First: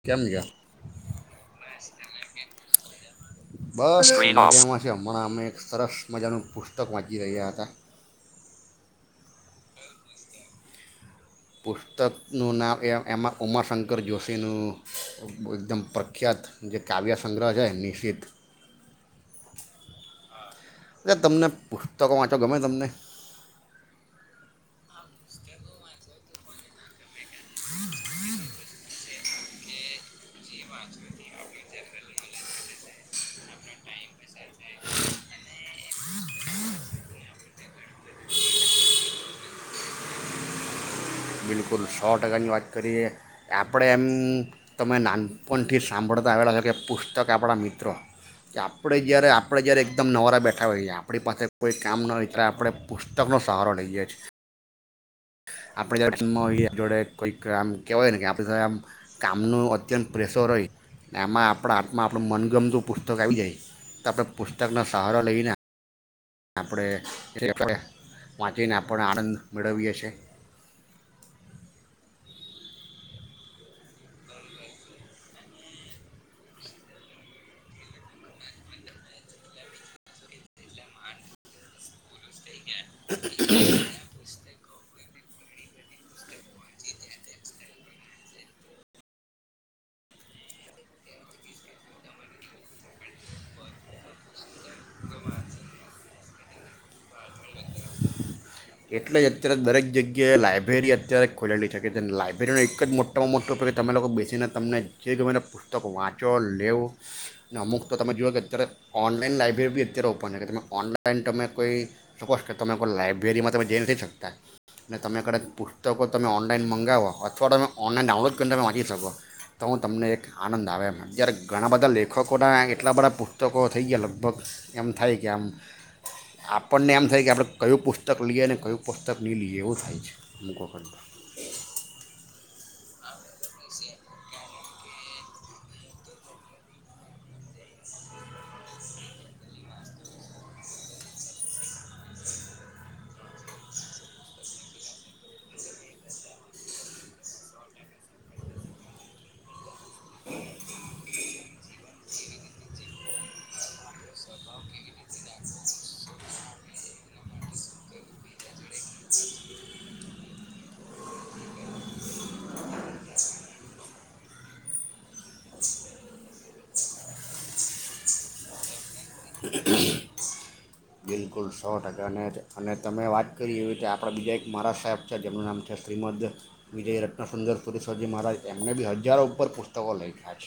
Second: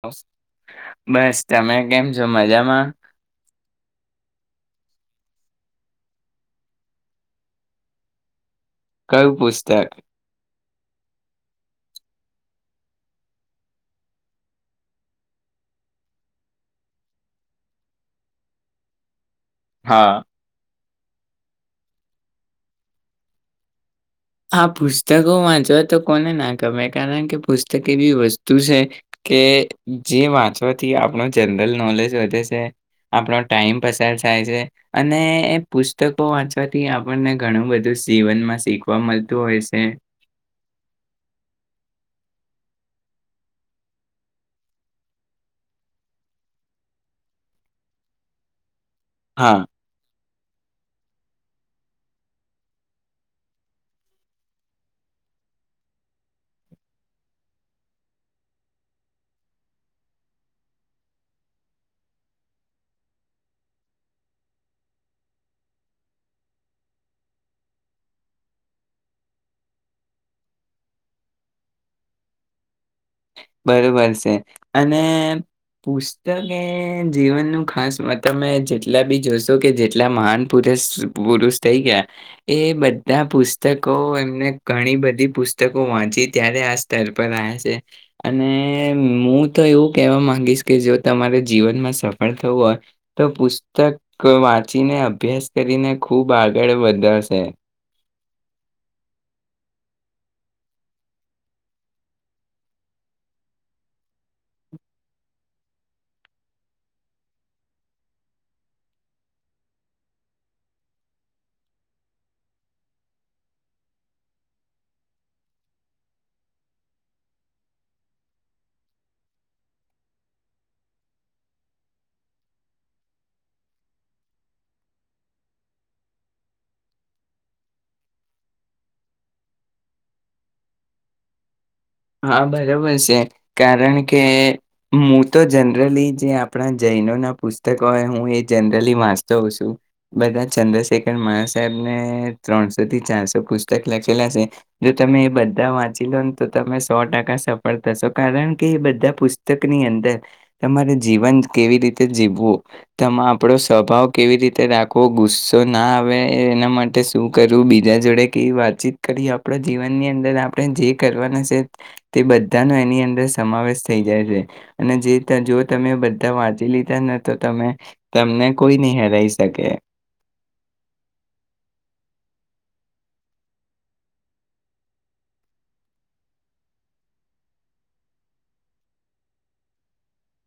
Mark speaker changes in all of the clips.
Speaker 1: કેમ છે
Speaker 2: બસ તમે કેમ છો મજામાં
Speaker 1: બસ મજામાં છે હમણાં અમે એક સરસ મજાનું પુસ્તક વાંચી રહ્યા હતા
Speaker 2: કયું પુસ્તક
Speaker 1: પુસ્તકનું નામ એ એમાં ઉમાશંકર જોશીનું એકદમ પ્રખ્યાત જે કાવ્ય સંગ્રહ છે નિશ્ચિત
Speaker 2: હા
Speaker 1: અ તમને પુસ્તકો વાંચો ગમે તમને
Speaker 2: હા પુસ્તકો વાંચવા તો કોને ના ગમે કારણ કે પુસ્તક એવીી વસ્તુ છે છે કે જેીમાં થી આપણો જનરલ નોલેજ વધે છે આપણો ટાઈમ પસાર થાય છે અને એ પુસ્તકો વાંચવાથી આપણને ઘણું બધું જીવનમાં શીખ જોવા મળતું હોય છે
Speaker 1: બિલકુલ સો ટકાની વાત કરીએ આપણે એમ તમે નાનપણથી સાંભળતા આવેલા છો કે પુસ્તક આપણા મિત્રો કે આપણે જય્યારે
Speaker 2: હા
Speaker 1: આપણે જ્યારે એકદમ નવારા બેઠા આપણી પાસે કોઈ કામ ન હોય ત્યારે આપણે પુસ્તકનોો સહારો લઈએ છીએ આપણે જ્યારેમ જોડે કોઈક આમ કહેવાય ને કે આપણે આમ કામનું અત્યંત પ્રેશર હોય એમાં આપણા હાથમાં આપણું મનગમત પુસ્તક આવી જાય તો આપણે પુસ્તકનો સહારા લઈને આપણે એ [unintelligible] વાંચીને આપણે આનંદ મેળવી છીએ
Speaker 2: બરોબર છે અને પુસ્તક એ જીવનનું ખાસમા તમે જેટલા બી જોશો કે જેટલા મહાન પુરષ પુરુષ થઈ ગયા એ બધા પુસ્તકો એમને ઘણી બધી પુસ્તકો વાંચી ત્યારે આ સ્તર પર આયા છે. અને મહુ તો એવું કહેવા માંગીશ કે જો તમારે જીવનમાં સફળ થવું હોય તો પુસ્તક વાંચીને અભ્યાસ કરીને ખૂબ આગળ વધાશે
Speaker 1: એટલે જ અત્યારે દરેક જગ્યાએ લાયબ્રેરી અત્યારે ખોલેલી છે કે લાયબ્રેરીનો એક જ મોટામાં મોટો કે તમે લોકો બેસીને તમને જે ગમે તે પુસ્તક વાંચો લેવો અને અમુક તો તમે જુઓ કે અત્યારે ઓનલાઈન લાયબ્રેરી બી અત્યારે ઓપન હોય કે તમે ઓનલાઈન તમે જોઈ શકો છો કે તમે કોઈ લાય રીમાં તમે જઈ નથી શકતા ને તમે કડાચ પુસ્તકો તમે ઓનલાઈન મંગાવો અથવા તો તમે ઓનલાઈન ડાઉનલોડ કરીને તમે વાંચી શકો તો હું તમને એક આનંદ આવે એમ જ્યારે ઘણા બધા લેખકોના એટલા બધા પુસ્તકો થઈ ગયા લગભગ એમ થાય કે આમ આપણને એમ થાય કે આપણે કયું પુસ્ત પુસ્તક લઈએ અને કયું પુસ્તક નઈ લઈએ એવું થાય છે અમુક વખત
Speaker 2: હા બરોબર છે. કારણ કે હું તો જનરલી જે આપણા જૈનોના પુસ્તક હોય હું એ જનરલી વાંચતો હોઉ છું બધા ચંદ્રશેખર મહારાજ સાહેબને ત્રણસોથી ચારસો પુસ્તક લખેલા છે જો તમે એ બધા વાંચી લો ને તો તમે સો ટકા સફળ થશો કારણ કે એ બધા પુસ્તકની અંદર તમારે જીવન કેવી રીતે જીવવું તેમા આપણો સ્વભાવ કેવી રીતે રાખવો ગુસ્સો ના આવે એના માટે શું કરવું બીજા જોડે કેવી વાતચીત કરી આપણા જીવનની અંદર આપણે જે કરવાના તે તે બધાનો એની અંદર સમાવેશ થઈ જાય છે અને જે તા જો તમે બધા વાંચી લીધા ને તો તમે તમને કોઈ નહી હરાવી શકે
Speaker 1: કુલ સો ટકાને અને તમે વાત કરી એવી રીતે આપણા બીજા એક મારા સાહેબ છે જેમનું નામ છે શ્રીમદ વિજય રત્નસુંદર સુરિશ્વરજી મહારાજ એમને બી હજારો ઉપર પુસ્તકો લખ્યા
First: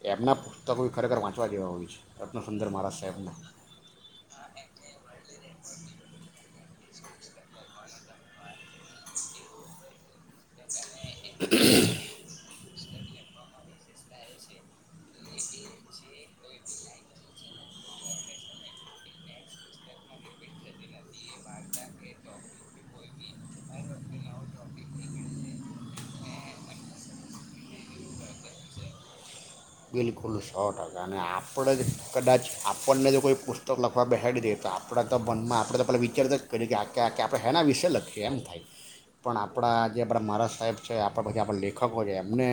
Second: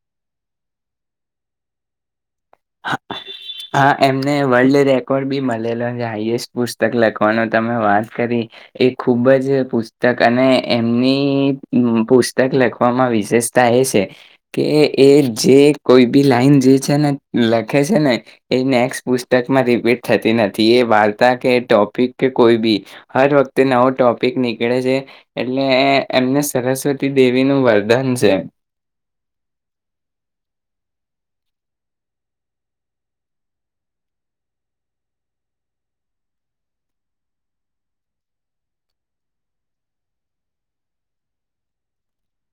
Speaker 1: છે એમના પુસ્તકો ય ખરેખર વાંચવા જેવા હોય છે. રત્નસુંદર મહારાજ સાહેબના
Speaker 2: હા એમને વર્લ્ડ રે કોડ પણ બી મલેલા છે હાઈએસ્ટ પુસ્તક લખવાનો તમે વાત કરી એ ખૂબ જ પુસ્તક અને એમની અમ પુસ્તક લખ આપવામાં વિશેષતા એ છે કે એ જે કોઈ બી લાઈન જે છે ને લખે છે ને એ નેક્સ્ટ પુસ્તકમાં રિપીટ થતી નથી એ વાર્તા કે ટોપિક કે કોઈ બી હર વખતે નવો ટોપિક નીકળે છે એટલે એમને સરસ્વતી દેવીનું વરદાન છે.
Speaker 1: બિલકુલ સો ટકા અને આપણે જ કદાચ આપણને જો કોઈ પુસ્તક લખવા બેહાડી દે તો આપણા તો મનમાં આપણે તો પહેલા વિચારતા જ કરીએ કે આ આ આપણે હેના વિશેે લખીએ એમ થાય પણ આપણા જે આપણા મારા સાહેબ છે આપણા પછી આપણા લેખકો છે એમને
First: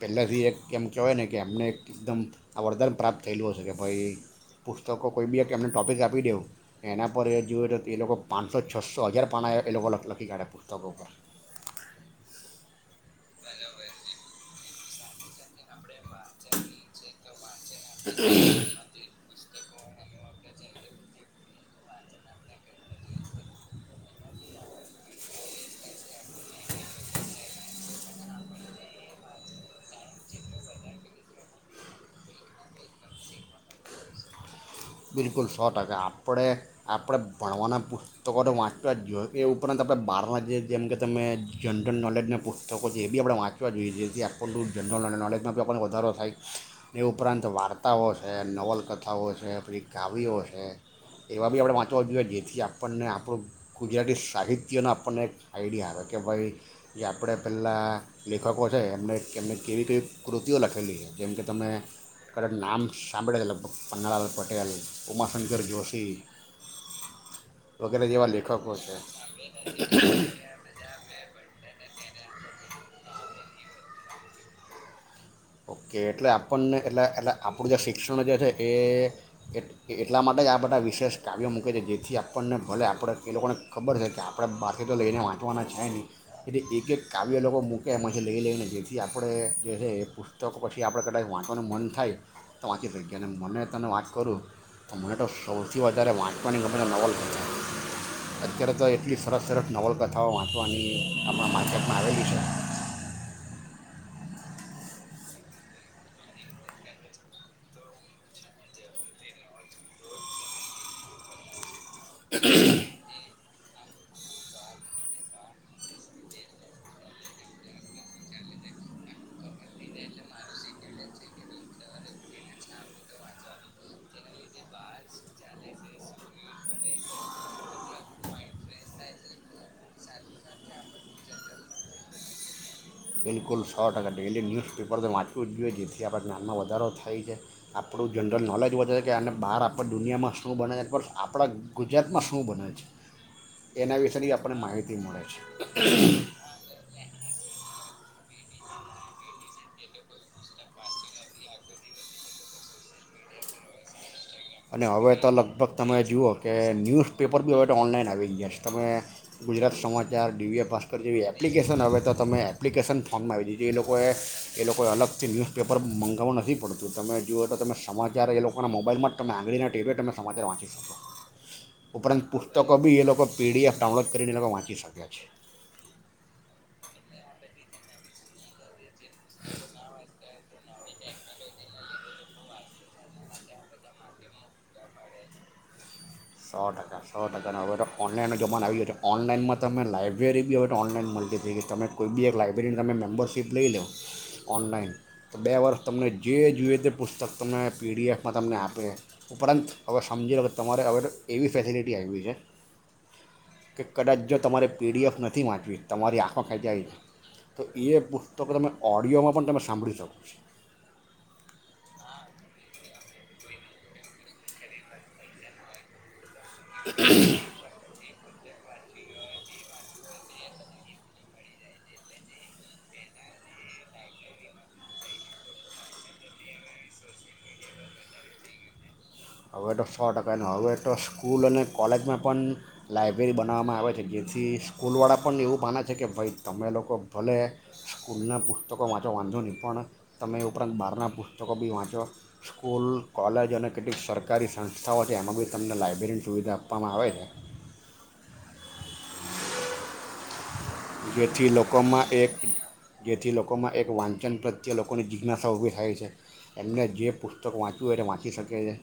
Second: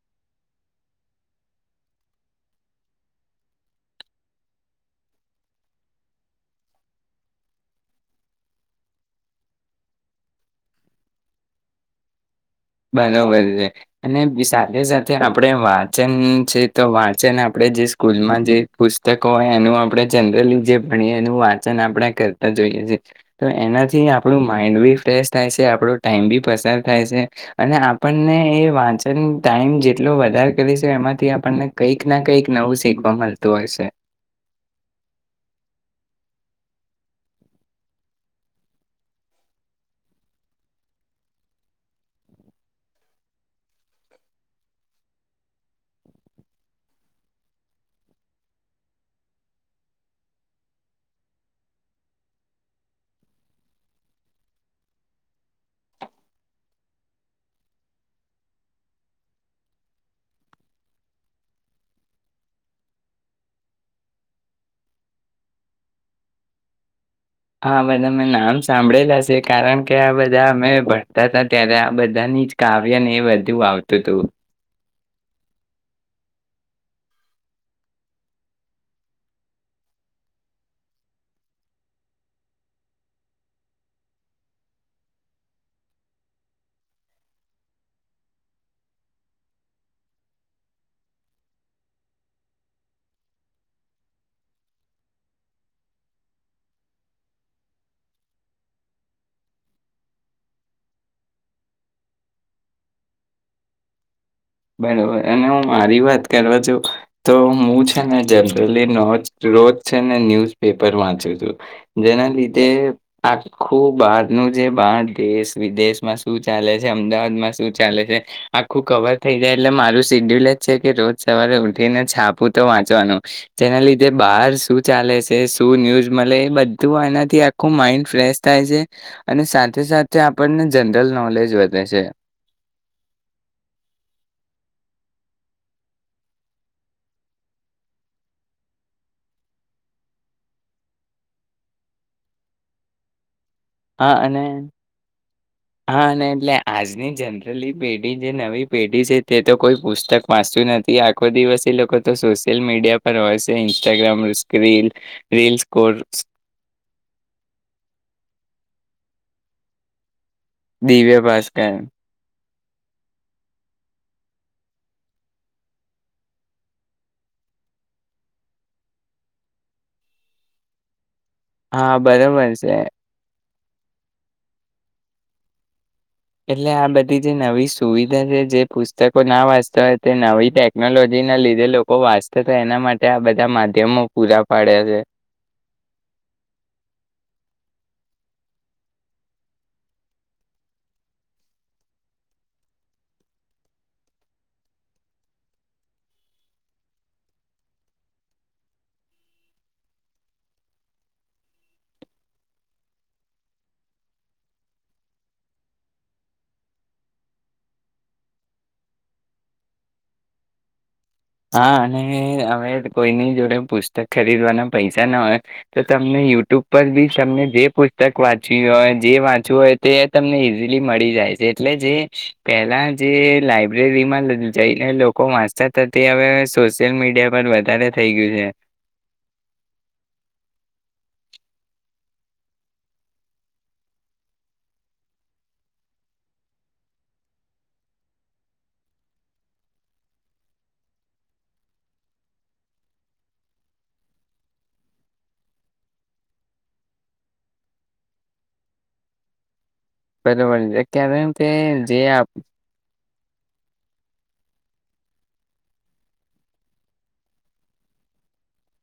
Speaker 1: પહેલેથી એક કેમ કહેવાય ને કે એમને એકદમ આ વરદાન પ્રાપ્ત થયેલું હશે કે ભાઈ પુસ્તકો કોઈ બી એક એમને ટોપિક આપી દેવ એના પર એ જોએ તો એ લોકો પાંચસો છસો હજાર પાના એ લોકો લખ લખી કાઢે પુસ્તકો ઉપર
Speaker 2: બરોબર છે અને સાથે સાથે આપડે વાત ચન છે તો વાંચન આપણે જે સ્કૂલમાં જે પુસ્તકો હોય એનું આ આપણે જનરલી જે ભણીએ એનું વાંચન આપણે કરતા જ હોઈએ છે તો એનાથી આપણું માઈન્ડ બી ફ્રેશ થાય છે આપણો ટાઈમ બી પસાર થાય છે. અને આપણને એ વાંચન ટાઈમ જેટલો વધારે કરીશું એમાંથી આપણને કંઈક ના કંઈક નવું શીખવા મલતું હશે
Speaker 1: બિલકુલ સો ટકા આપણે આપણે ભણવાનાં પુસ્તકોને વાંચવા જ જોઈએ એ ઉપરાંત આપણે બહારના જે જેમ કે તમે જનરલ નોલેજના પુસ્તકો છે એ બી આપણે વાંચવા જોઈએ જેથી આપણું જનરલ નોલેજમાં બી આપણને વધારો થાય એ ઉપરાંત વાર્તાઓ છે નવલકથાઓ છે આપણી કાવીઓ છે એવા બી આપણે વાંચવા જોઈએ જેથી આપણને આપણું ગુજરાતી સાહિત્યનો આપણને એક આઈડિયા આવે કે ભાઈ જે આપણે પહેલાં લેખકો છે એમને એમને કેવી કેવી કૃતિઓ લખેલી છે જેમ કે તમે કદાચ નામ સાંભળ્યા લગભગ પન્નાલાલ પટેલ ઉમાશંકર જોશી
Speaker 2: હા આ
Speaker 1: વગેરે
Speaker 2: બધા મે
Speaker 1: જેવા લેખકો
Speaker 2: નામ
Speaker 1: છે
Speaker 2: સાંભળેલા સે કારણ કે આ બધા અમે ભણતા હતા ત્યારે બધાની જ કાવ્યને એ વધુ આવતું હતું.
Speaker 1: ઓકે એટલે આપણને એટલે એટલે આપણું જે શિક્ષણ જે છે એ એટલા માટે જ આ બધા વિશેષ કાવ્યો મૂકે છે જેથી આપણને ભલે આપણે એ લોકોને ખબર છે કે આપણે બહારથી તો લઈને વાંચવાના છે નહીં એટલે એક એક કાવ્ય એ લોકો મૂકે એમાંથી લઈ લઈને જેથી આપણે જે છે એ પુ તકો પછી આપણે કદાચ વાંચવાનું મન થાય તો વાંચી શકીએ અને મને તને વાત કરું તો મને તો સૌથી વધારે વાંચવાની ગમે નવલકથા અત્યારે તો એટલી સરસ સરસ નવલકથાઓ વાંચવાની આપણા માર્કેટમાં આવેલી છે.
Speaker 2: બરોબર અને હું મારી વાત કરવા જઉં તો હું છે ને જનરલી નોજ રોજ છેને ન્યુઝ પેપર વાંચું છું. જેના લીધે આ ખુબ બહારનું જે બહાર દેશ વિદેશમાં શું ચાલે છે અમદાવાદમાં શું ચાલે છે આખું કવર થઈ જાય એટલે મારું શિડ્યુલ જ છે કે રોજ સવારે ઉઠીને છાપું તો વાંચવાનું જેના લીધે બહાર શું ચાલે છે શું ન્યૂઝ મલે એ બધું આનાથી આખું માઇન્ડ ફ્રેશ થાય છે અને સાથે સાથે આપણને જનરલ નોલેજ વધે છે.
Speaker 1: કુલ સો ટકા ડેઇલી ન્યૂઝપેપર તો વાંચવું જ જોઈએ જેથી આપણા જ્ઞાનમાં વધારો થાય છે આપણું જનરલ નોલેજ વધે છે કે આ અને બહાર આપણી દુનિયામાં શું બને છે પ્લસ આપણા ગુજરાતમાં શું બને છે. એના
Speaker 2: હા
Speaker 1: વિશેની
Speaker 2: અને
Speaker 1: આપણને માહિતી મળે છે
Speaker 2: હા અને એટલે આજની જનરલી પેઢી જે નવી પેઢી છે તે તો કોઈ પુસ્તક વાંચતું નથી આખો દિવસ એ લોકો તો સોશિયલ મીડિયા પર હોય છે ઇન્સ્ટાગ્રામ
Speaker 1: અને
Speaker 2: રીલ
Speaker 1: હવે તો
Speaker 2: રીલ્સ
Speaker 1: લગભગ તમે
Speaker 2: કોર્સ
Speaker 1: જુઓ કે ન્યૂઝપેપર બી હવે તો ઓનલાઈન આવી ગયા છે. તમે ગુજરાત સમાજ ચાર ડીવીય ભાસકર
Speaker 2: દિવ્ય
Speaker 1: જેવી
Speaker 2: ભાસ્કર
Speaker 1: એપ્લિકેશન આવે તો તમે એ એપ્લિકેશન ફોર્મમાં આવી દી છે એ લોકોએ એ લોકોએ અલગથી ન્યૂઝપેપર મંગાવવું નથી પડતું તમે જુઓ તો તમે સમાચાર એ લોકોના મોબાઈલમાં તમે આંગળીના ટીવીીઓ તમે સમાચાર વાંચી શકો
Speaker 2: હા
Speaker 1: ઉપરાંત
Speaker 2: બરોબર છે
Speaker 1: પુસ્તકો બી એ લોકો પીડીએફ ડાઉનલોડ કરીને લોકો લોકો વાંચી શક્યા છે
Speaker 2: એટલે આ બધી જે નવી સુવિધા છે જે પુસ્તકો ના વાંચતા હોય તે નવી ટેકનોલોજીના લીધે લોકો વાંચતા હતા એના માટે આ બધા માધ્યમો પૂરા પાડે છે
Speaker 1: સો ટકા સો ટકાનો હવે તો ઓનલાઈનનો જમાનો આવી ગયો છે ઓનલાઈનમાં તમે લાઇબ્રેરી બી હવે તો ઓનલાઈન મળતી થઈ ગઈ તમે કોઈ બી એક લાઇબ્રેરીની તમે મેમ્બરશીપ લઈ લ લો ઓનલાઈન તો બે વર્ષ તમને જે જોઈએ તે પુસ્તક તમે પીડીએફમાં તમને આપે ઉપરાંત હવે સમજી લો કે તમારે હવે એવી ફેસિલિટી આવી છે કે કદાચ જો તમારે પીડીએફ નથી વાંચવી તમારી આંખમાં ખેંચ્યા આવી છે તો એ પુસ્તકો તમે ઓડિયોમાં પણ તમે સાંભળી શકો છો
Speaker 2: હા અને હવે કોઈની જોડે પુસ્તક ખરીદવાના પૈસા ના હોય તો તમને યુ ઉપર બી તમને જે પુસ્તક વાંચવી હોય જે વાંચવું હોય તે તમને ઈઝીલી મળી જાય છે એટલે જે પેલા જે લાઈબ્રેરીમાં જઈને લોકો વાંચતા તે હવે સોશિયલ મીડિયા પર વધારે થઈ ગયું છે
Speaker 1: હવે તો સો ટકા ન હવે તો સ્કૂલ અને કોલેજમાં પણ લાયબ્રેરી બનાવવામાં આવે છે જેથી સ્કૂલવાળા પણ એવું માને છે કે ભાઈ તમે લોકો ભલે સ્કૂલનાં પુસ્તકો વાંચો વાંધો નહીં પણ તમે એ ઉપરાંત બહારના પુસ્તકો બી વાંચો સ્કૂલ કોલેજ અને કેટલીક સર સરકારી સંસ્થાઓ છે એમાં બ તમને લાયબ્રેરીની સુવિધા આપવામાં આવે છે
Speaker 2: બરોબર ક્યારે એ
Speaker 1: જેથી
Speaker 2: કે જે
Speaker 1: લોકોમાં એક જેથી લોકોમાં એક વાંચન પ્રત્યે લોકોની જિજ્ઞાસા ઊભી થાય છે એમને જે પુસ્તક વાંચવું હોય એ વાંચી શકે છે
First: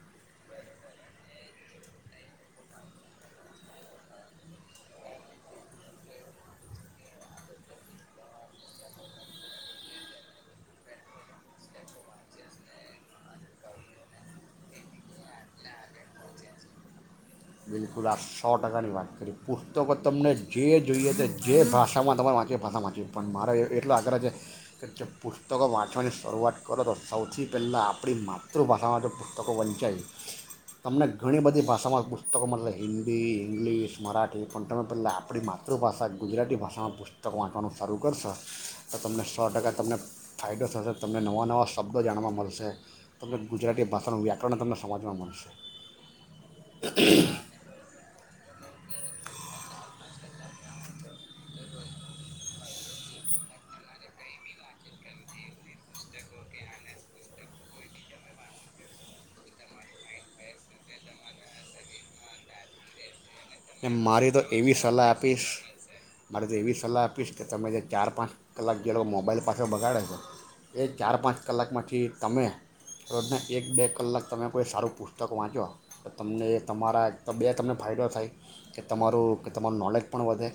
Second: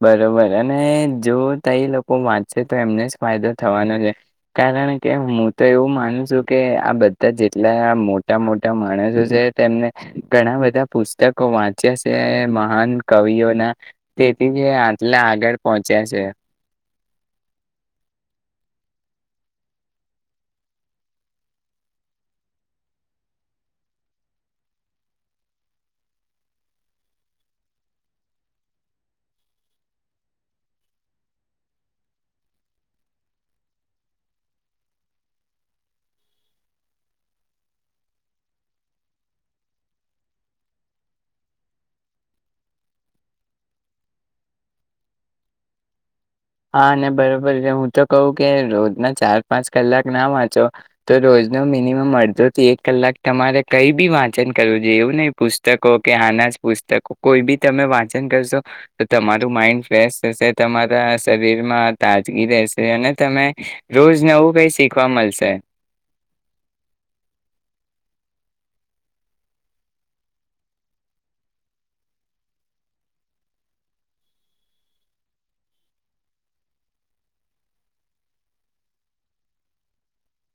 Speaker 2: બરોબર અને જો ત લોકો વાંચે તો એમને જ ફાયદો થવાનો છે કારણ કે હું તો એવું માનું છું કે આ બધા જેટલા મોટા મોટા માણસો છે તેમને ઘણા બધા પુસ્તકો વાંચ્યા છે મહાન કવિઓના આટલે આગળ પહોંચ્યા છે
Speaker 1: બિલકુલ આ સો ટકાની વાત કરીએ પુસ્તકો તમને જે જોઈએ તે જે ભાષામાં તમારે વાંચી ભાષામાં વાંચી પણ મારો એટલો આગ્રહ છે કે જે પુસ્તકો વાંચવાની શરૂઆત કરો તો સૌથી પહેલાં આપણી માતૃભાષામાં જો પુસ્તકો વંચાઈ તમને ઘણી બધી ભાષામાં પત તો કે મતલબ હિન્દી ઇંગ્લિશ મરાઠી પણ તમે પેલા આપણી માતૃભાષા ગુજરાતી ભાષામાં પુસ્તક વાંચવાનું શરૂ કરશો તો તમને સો ટકા તમને ફાયદો થશે તમને નવા નવા શબ્દો જાણવા મળશે તો ગુજરાતી ભાષાનું વ્યાકરણ તમને સમજવા મળશે
Speaker 2: હા અને બરોબર હું તો કહું કે ના ચાર પાંચ કલાક ના વાંચો તો રોજ ન મિનિમમ અડધોથી એક કલાક તમારે કઈ બી વાંચન કરવું જોઈએ એવું નહી પુસ્તકો કે આના જ પુસ્તકો કોઈ બી તમે વાંચન કરશો તો તમારું માઈન્ડ ફ્રેશ થશે તમારા શરીર માં તાજગી રહેશે અને તમે રોજ
Speaker 1: મારી તો
Speaker 2: નવું કઈ
Speaker 1: એવી સલાહ
Speaker 2: શીખવા
Speaker 1: આપીશ
Speaker 2: મળશે
Speaker 1: મારી તો એવી સલાહ આપીશ કે તમે જે ચાર પાંચ કલાક જે લોકો મોબાઈલ પાસે બગાડે છે એ ચાર પાંચ કલાકમાંથી તમે રોજના એક બે કલાક તમે કોઈ સારું પુસ્તક વાંચો તો તમને તમારા એક તો બે તમને ફાયદો થાય કે તમારું કે તમારું નૉલેજ પણ વધે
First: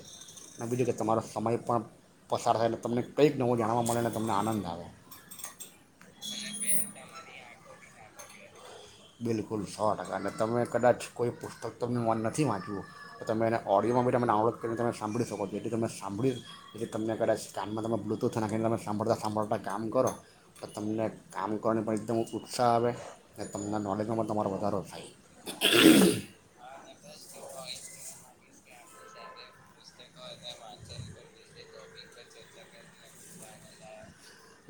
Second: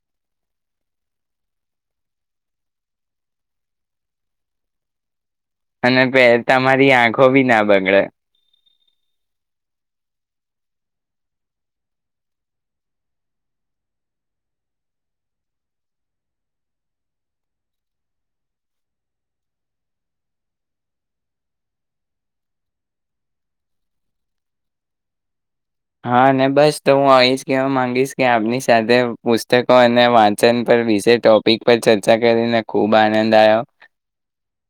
Speaker 1: અને બીજું કે તમારો સમય પણ પસાર થાય તમને કંઈક નવું જાણવા મળેને તમને આનંદ આવે
Speaker 2: અને પ તમારી આંખો બી ના બગડે
Speaker 1: બિલકુલ સો ટકા અને તમે કદાચ કોઈ પુસ્તક તમ નથી વાંચવું તો તમે એને ઓઑડિયોમાં બી તમે ડાઉનલોડ કરીને તમે સાંભળી શકો છો જેટથી તમે સાંભળી જે તમને કદાચ સ્ કાનમાં તમે બ્લુટૂથ નાખીને તમે સાંભળતા સાંભળતા કામ કરો તો તમને કામ કરવાની પણ એકદમ ઉત્સાહ આવે તમને નોલેજમાં તમારો વધારો થાય
Speaker 2: હા ને બસ તો હું એજ કેવા માંગીશ કે આપની સાથે પુસ્તકો અને વાંચન પર વિશે ટોપિક પર ચર્ચા કરીને ખુબ આનંદ આવ્યો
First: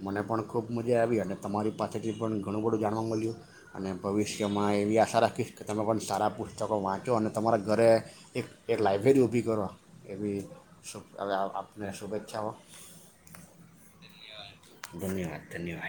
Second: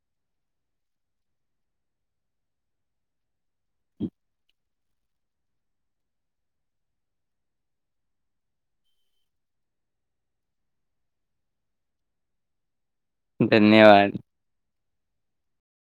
Speaker 1: મને પણ ખૂબ મજા આવી અને તમારી પાસેથી પણ ઘણું બધું જાણવા મળ્યું અને ભવિષ્યમાં એવી આશા રાખીશ કે તમે પણ સારા પુસ્તકો વાંચો અને તમારા ઘરે એક એક લઇબ્રેરી ઊભી કરો એવી આપને શુભેચ્છાઓ
Speaker 2: ધન્યવાદ
Speaker 1: ધન્યવાદ ધન્યવાદ